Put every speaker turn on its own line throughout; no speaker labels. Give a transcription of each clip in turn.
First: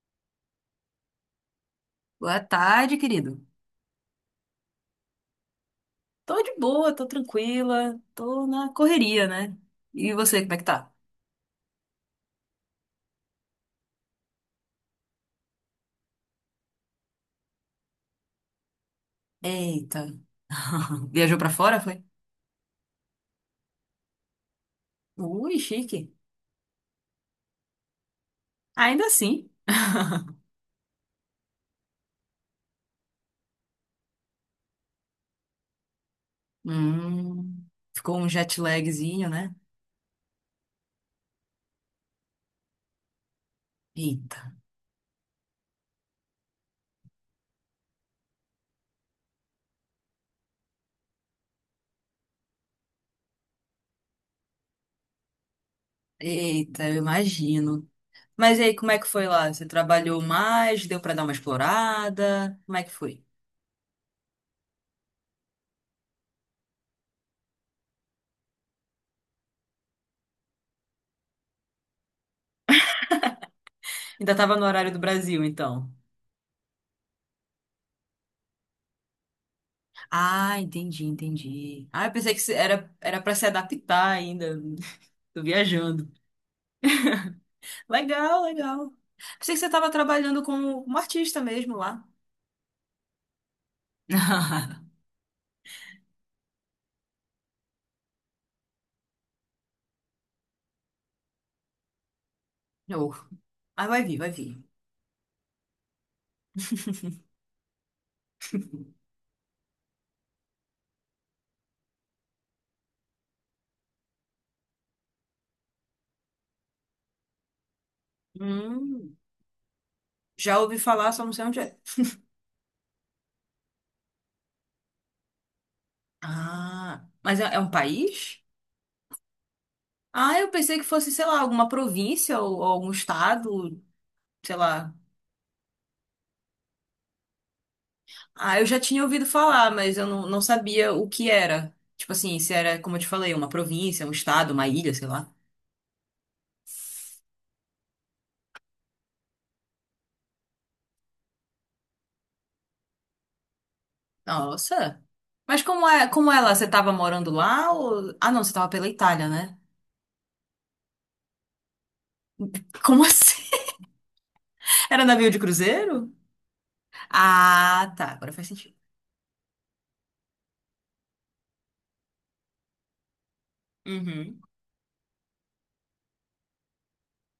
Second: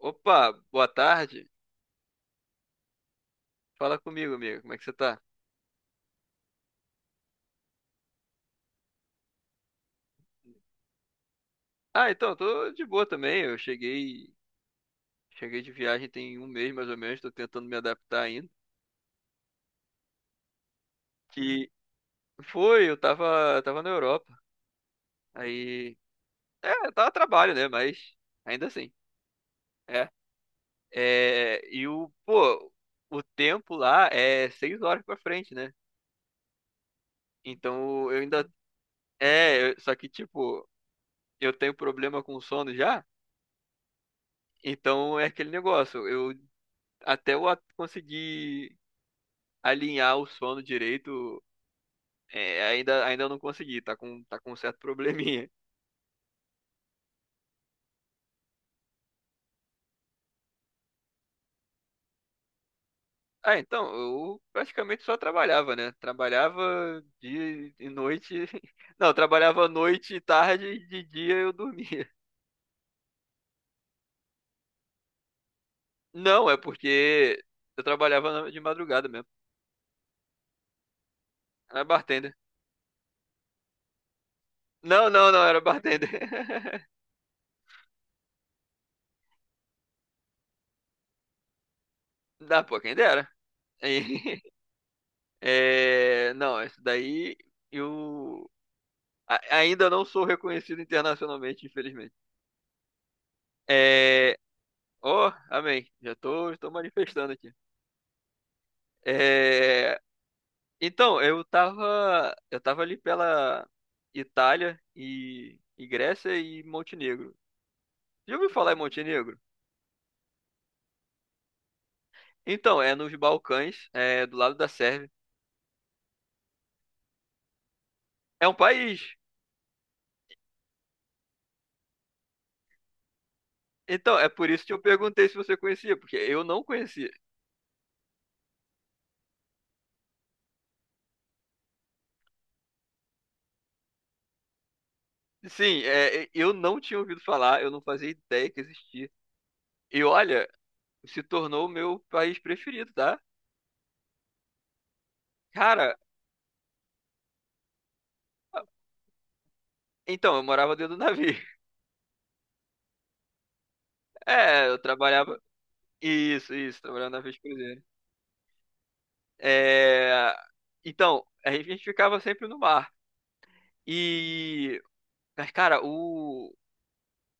Opa, boa tarde.
Boa tarde, querido.
Fala comigo, amigo. Como é que você tá?
Tô de boa, tô tranquila, tô na correria, né? E você, como é que tá?
Ah, então, eu tô de boa também. Eu cheguei de viagem tem um mês mais ou menos, tô tentando me adaptar ainda.
Eita. Viajou pra
Que
fora, foi?
foi, eu tava na Europa.
Ui,
Aí,
chique.
é, tava a trabalho, né? Mas ainda assim,
Ainda assim.
é. É, e pô, o tempo lá é 6 horas pra frente, né?
Hum,
Então
ficou
eu
um
ainda,
jet lagzinho, né?
só que tipo, eu tenho problema com sono já.
Eita.
Então é aquele negócio. Eu até conseguir alinhar o sono direito, ainda não consegui, tá com um certo probleminha.
Eita, eu imagino. Mas e aí, como é que foi lá? Você trabalhou mais? Deu pra dar uma explorada? Como é que foi?
Ah, então, eu praticamente só trabalhava, né? Trabalhava dia e noite. Não, trabalhava noite e tarde e de dia eu dormia.
Ainda tava no horário do Brasil, então.
Não, é porque eu trabalhava de madrugada mesmo.
Ah, entendi,
Era
entendi. Ah, eu pensei
bartender.
que era, era para se adaptar ainda.
Não, não,
Tô
não, era bartender.
viajando. Legal, legal. Pensei que você estava trabalhando como, como artista mesmo lá.
Dá, pô, quem dera. Aí, é, não, isso daí eu. Ainda não sou reconhecido internacionalmente, infelizmente.
Oh. Ah, vai vir, vai
É...
vir.
Oh, amém. Já tô manifestando aqui. É... Então, eu tava ali pela Itália e Grécia e Montenegro. Já ouviu falar em
Hum,
Montenegro?
já ouvi falar, só não sei onde é.
Então, é nos Balcãs, é do lado da Sérvia.
Ah, mas é, é um país?
É um país.
Ah, eu pensei que fosse, sei lá, alguma província ou algum estado,
Então, é por
sei
isso que eu
lá.
perguntei se você conhecia, porque eu não conhecia.
Ah, eu já tinha ouvido falar, mas eu não, não sabia o que era. Tipo assim, se era, como eu te falei, uma província, um estado, uma ilha, sei lá.
Sim, é, eu não tinha ouvido falar, eu não fazia ideia que existia. E olha, se tornou o meu país preferido, tá?
Nossa. Mas
Cara,
como é lá? Você tava morando lá ou... Ah, não, você tava pela Itália, né?
então, eu morava dentro do navio.
Como assim?
É, eu
Era navio de
trabalhava.
cruzeiro?
Isso, trabalhava na de cruzeiro.
Ah, tá. Agora faz sentido.
É, então, a gente ficava sempre no mar.
Uhum.
E, mas, cara, o,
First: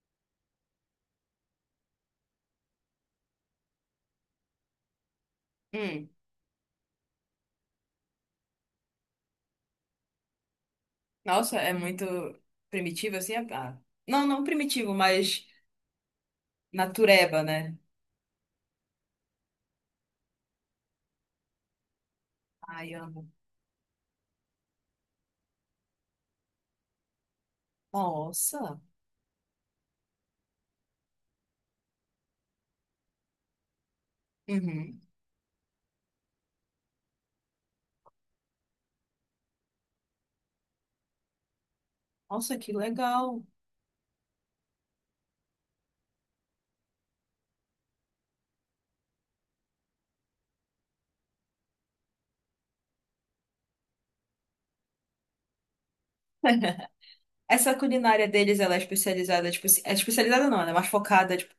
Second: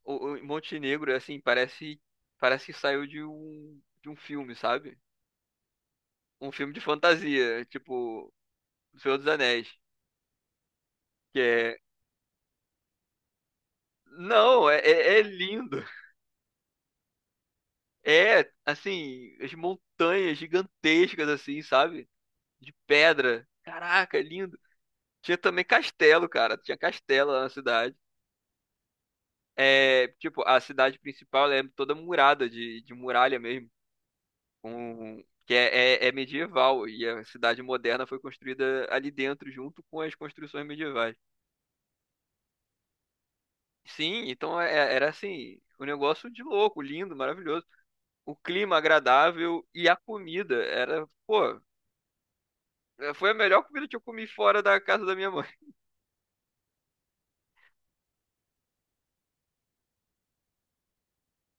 o, o Montenegro, assim, parece que saiu de um filme, sabe?
Hum.
Um filme de fantasia, tipo O Senhor dos Anéis, que
Nossa, é
é.
muito primitivo assim? Ah, não, não
Não, é,
primitivo,
é é
mas
lindo.
natureba, né?
É, assim, as montanhas gigantescas, assim, sabe? De
Ai, amo.
pedra. Caraca, é lindo. Tinha também castelo, cara. Tinha castelo lá na cidade.
Nossa.
É, tipo, a cidade principal ela é toda murada, de muralha mesmo.
Uhum.
Que é medieval. E a cidade moderna foi construída ali dentro, junto com as construções medievais.
Nossa, que legal.
Sim, então era assim, um negócio de louco, lindo, maravilhoso. O clima agradável e a comida pô, foi a melhor comida que eu comi fora da casa da minha mãe.
Essa culinária deles, ela é especializada, tipo, é especializada não, ela é mais focada, tipo,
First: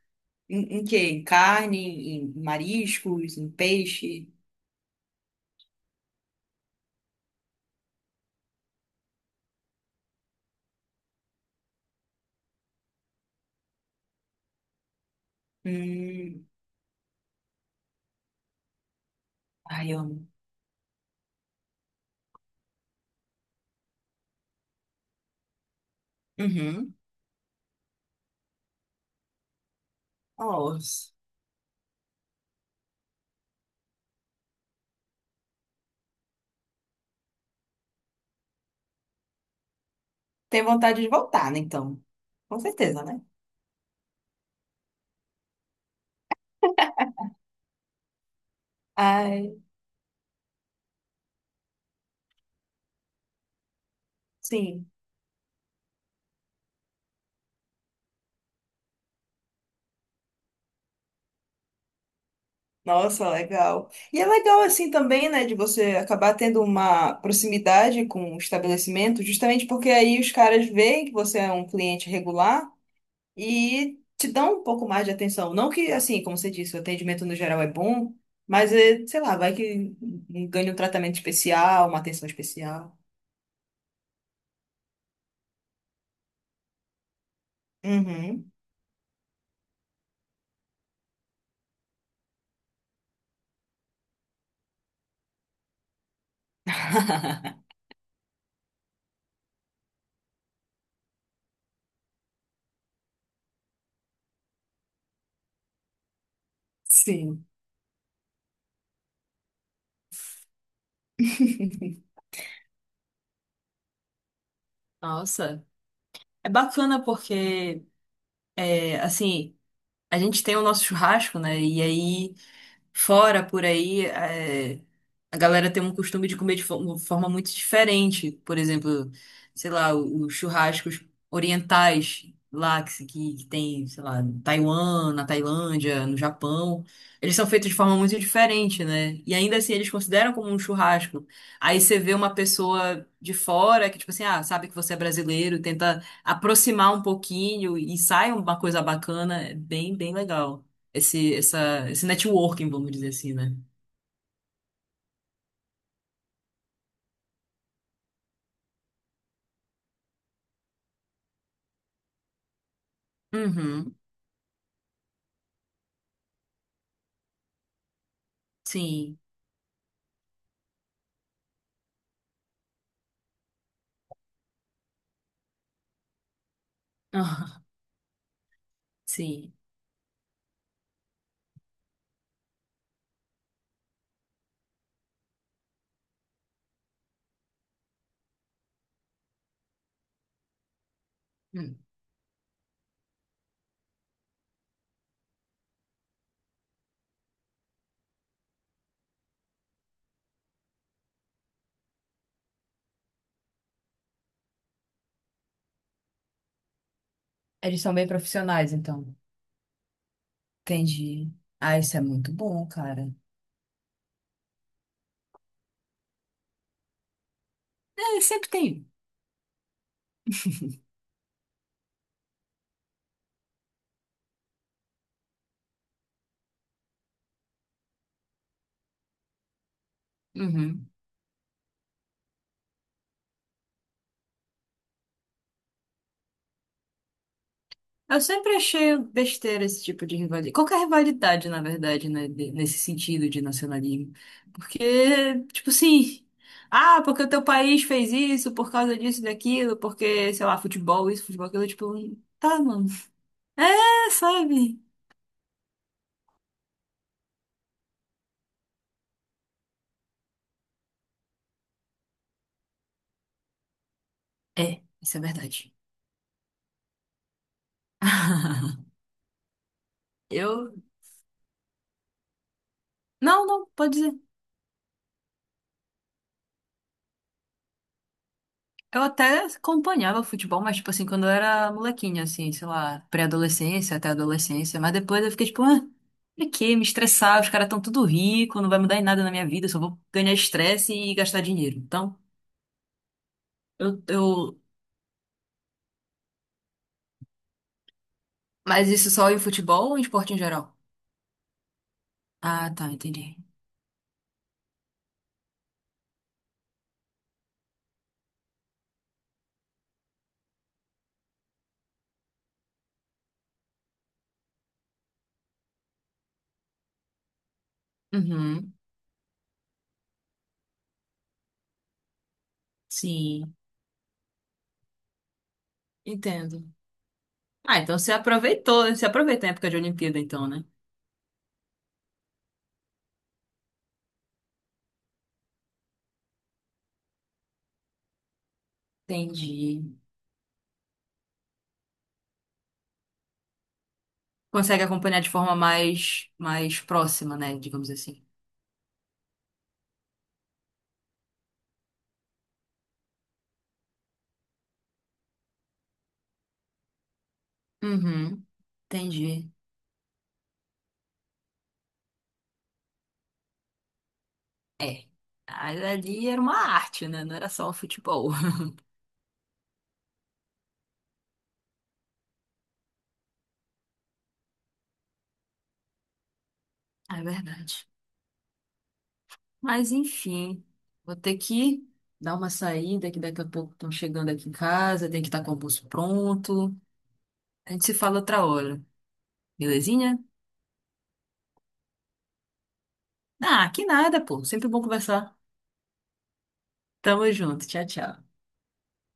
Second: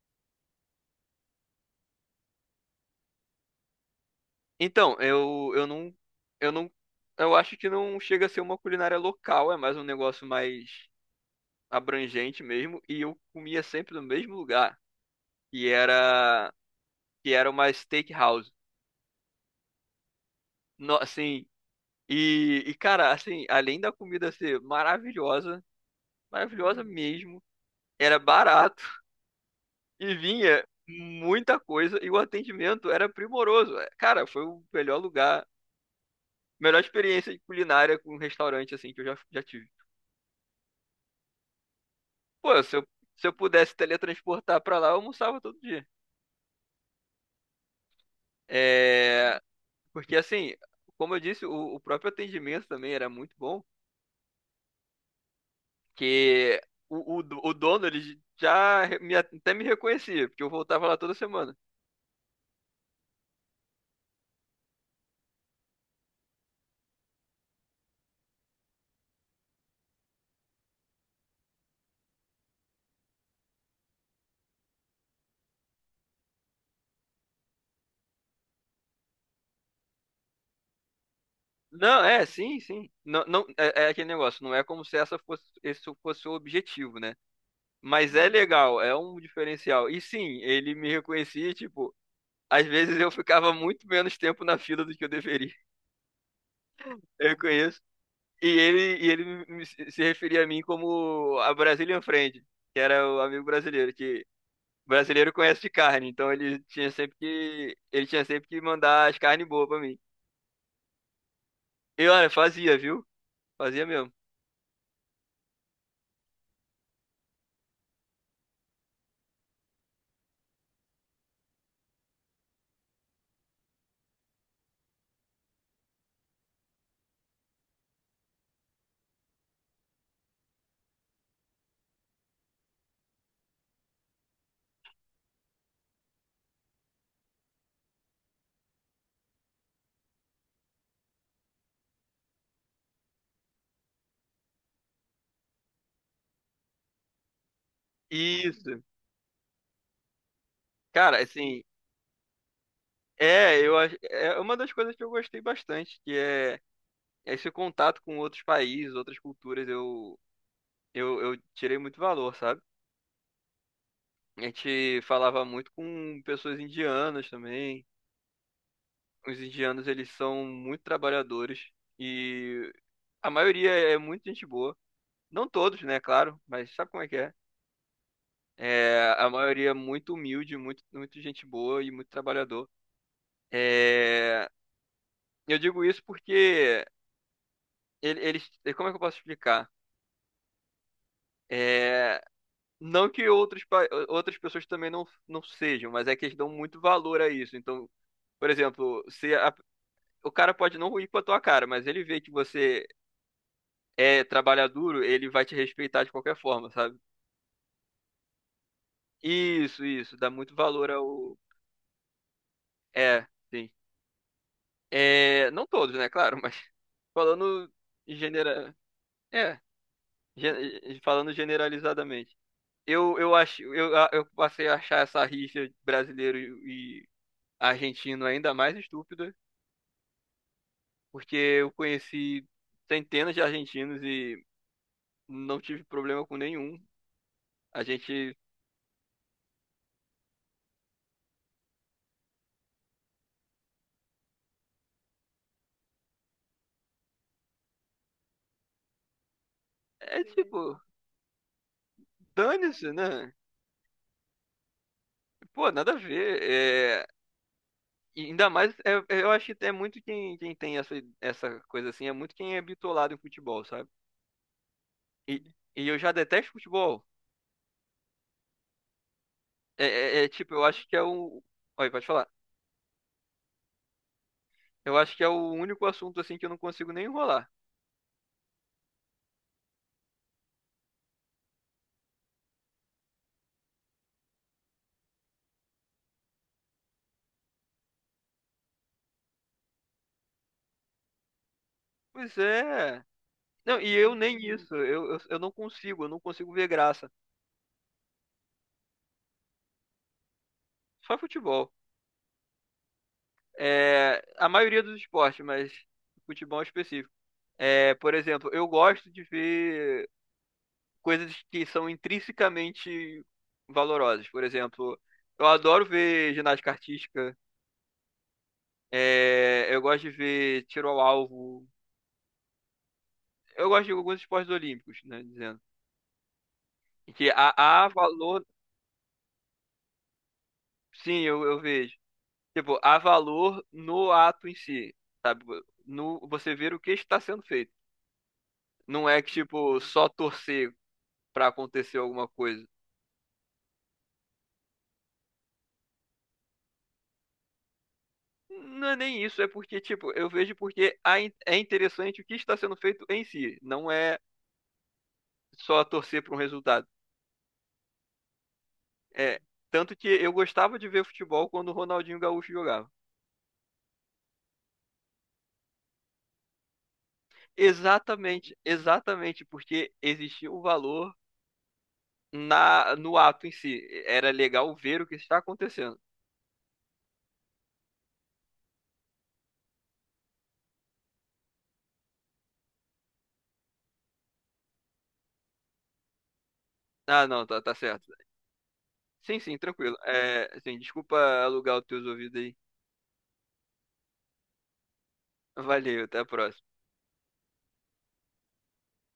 em, em quê? Em carne, em mariscos, em peixe.
Então, eu não, eu acho que não chega a ser uma culinária local, é mais um negócio mais abrangente mesmo. E eu comia sempre no mesmo lugar, que
Hum.
era, que era uma steakhouse.
Ai, eu amo.
No, assim, e cara, assim, além da comida ser maravilhosa, maravilhosa
Uhum.
mesmo, era barato e vinha
Nossa.
muita coisa e o atendimento era primoroso. Cara, foi o melhor lugar, melhor experiência culinária com um restaurante assim que eu já tive.
Tem vontade de voltar, né, então? Com
Pô, se eu,
certeza, né?
se eu pudesse teletransportar pra lá, eu almoçava todo dia. É,
Ai,
porque assim, como eu disse, o próprio atendimento também era muito bom,
sim.
que o dono, ele já até me reconhecia, porque eu voltava lá toda semana.
Nossa, legal. E é legal assim também, né, de você acabar tendo uma proximidade com o estabelecimento, justamente porque aí os caras veem que você é um cliente regular e te dão um pouco mais de atenção. Não que, assim, como você disse, o atendimento no geral é bom, mas, é, sei lá, vai que ganha um tratamento especial, uma
Não, é,
atenção
sim, sim.
especial.
Não, não, é aquele negócio, não é como se esse fosse o objetivo, né? Mas é
Uhum.
legal, é um diferencial. E sim, ele me reconhecia, tipo, às vezes eu ficava muito menos tempo na fila do que eu deveria. Eu conheço. E ele se referia a mim como a Brazilian Friend, que era o amigo brasileiro, que brasileiro conhece de carne, então ele tinha sempre
Sim.
que, mandar as carnes boas pra mim. E olha, fazia, viu? Fazia mesmo.
Nossa, é bacana porque, é, assim, a gente tem o nosso churrasco, né? E aí. Fora, por aí, é, a galera tem um costume de comer de forma muito diferente. Por exemplo, sei lá, os churrascos orientais lá que, que tem, sei lá, em Taiwan, na Tailândia, no Japão. Eles são feitos de forma muito diferente, né? E ainda assim eles consideram como um churrasco. Aí você vê uma pessoa de fora que, tipo assim, ah, sabe que você é brasileiro, tenta aproximar um pouquinho e sai uma
Isso.
coisa bacana. É bem, bem legal
Cara, assim,
esse networking, vamos dizer assim, né?
é, eu acho, é uma das coisas que eu gostei bastante, que é esse contato com outros países, outras culturas, eu tirei muito valor, sabe?
Uhum,
A gente falava muito com pessoas indianas também.
sim.
Os indianos, eles são muito trabalhadores e a maioria é muito gente boa. Não todos, né, claro, mas sabe como é que é?
Ah,
É, a
sim.
maioria é muito humilde, muito, muito gente boa e muito trabalhador. É, eu digo isso porque eles, como é que eu posso explicar?
Hum.
É, não que outras pessoas também não sejam, mas é que eles dão muito valor a isso. Então, por exemplo, se o cara pode não ir com a tua cara, mas ele vê que você é trabalhar duro, ele vai te respeitar de qualquer forma, sabe?
Eles são bem profissionais, então.
Isso, dá muito valor
Entendi.
ao.
Ah, isso é muito bom, cara.
É, sim. É, não todos, né, claro, mas falando em
É, sempre
genera...
tem.
é, falando generalizadamente. Eu acho, eu passei a achar essa rixa brasileiro e argentino ainda mais estúpida,
Uhum.
porque eu conheci centenas de argentinos e não tive problema com nenhum. A
Eu
gente
sempre achei besteira esse tipo de rivalidade. Qualquer rivalidade, na verdade, né? Nesse sentido de nacionalismo. Porque, tipo assim. Ah, porque o teu país fez isso, por causa disso, e daquilo,
é
porque, sei lá,
tipo,
futebol, isso, futebol, aquilo, tipo, tá, mano.
dane-se, né?
É, sabe?
Pô, nada a ver. E ainda mais, eu acho que é muito quem tem essa coisa assim, é muito quem é bitolado em futebol, sabe?
É, isso é
E,
verdade.
e eu já detesto futebol. É, é tipo, eu
Eu.
acho que é o. Olha, pode falar.
Não, não, pode dizer.
Eu acho que é o único assunto assim que eu não consigo nem enrolar.
Eu até acompanhava futebol, mas, tipo assim, quando eu era molequinha, assim, sei lá, pré-adolescência até adolescência. Mas depois eu fiquei tipo, ah, pra quê? Me estressar, os caras tão tudo rico, não vai mudar em nada na minha vida, eu só vou ganhar estresse e gastar dinheiro. Então,
Pois é. Não, e
eu,
eu nem
eu.
isso. Eu não consigo, eu não consigo, ver graça.
Mas isso só em futebol ou em esporte em geral?
Só futebol.
Ah, tá, entendi.
É, a maioria dos esportes, mas futebol específico. É, por exemplo, eu gosto de ver coisas que são intrinsecamente valorosas. Por exemplo, eu adoro ver ginástica artística,
Uhum,
eu gosto de ver tiro ao alvo,
sim,
eu gosto de alguns esportes olímpicos, né, dizendo.
entendo.
Que há,
Ah,
há
então você
valor,
aproveitou, você aproveita a época de Olimpíada, então, né?
sim, eu vejo. Tipo, há valor no ato em si, sabe? No, você ver o que está sendo feito. Não é que, tipo,
Entendi.
só torcer para acontecer alguma coisa.
Consegue acompanhar de forma mais, mais próxima, né? Digamos assim.
Não é nem isso, é porque, tipo, eu vejo porque é interessante o que está sendo feito em si. Não é só torcer para um resultado.
Uhum,
É,
entendi.
tanto que eu gostava de ver futebol quando o Ronaldinho Gaúcho jogava.
É. Mas ali era uma arte, né? Não era só o futebol.
Exatamente, exatamente, porque existia o valor na no ato em si. Era legal ver o que está acontecendo.
É verdade. Mas enfim, vou ter que dar uma saída, que daqui a pouco estão chegando aqui em casa, tem que estar com o almoço pronto.
Ah, não, tá,
A
tá
gente se
certo.
fala outra hora,
Sim, sim, tranquilo.
belezinha?
É, sim, desculpa alugar os teus ouvidos aí.
Ah, que nada, pô. Sempre bom conversar.
Valeu, até a próxima.
Tamo junto. Tchau, tchau.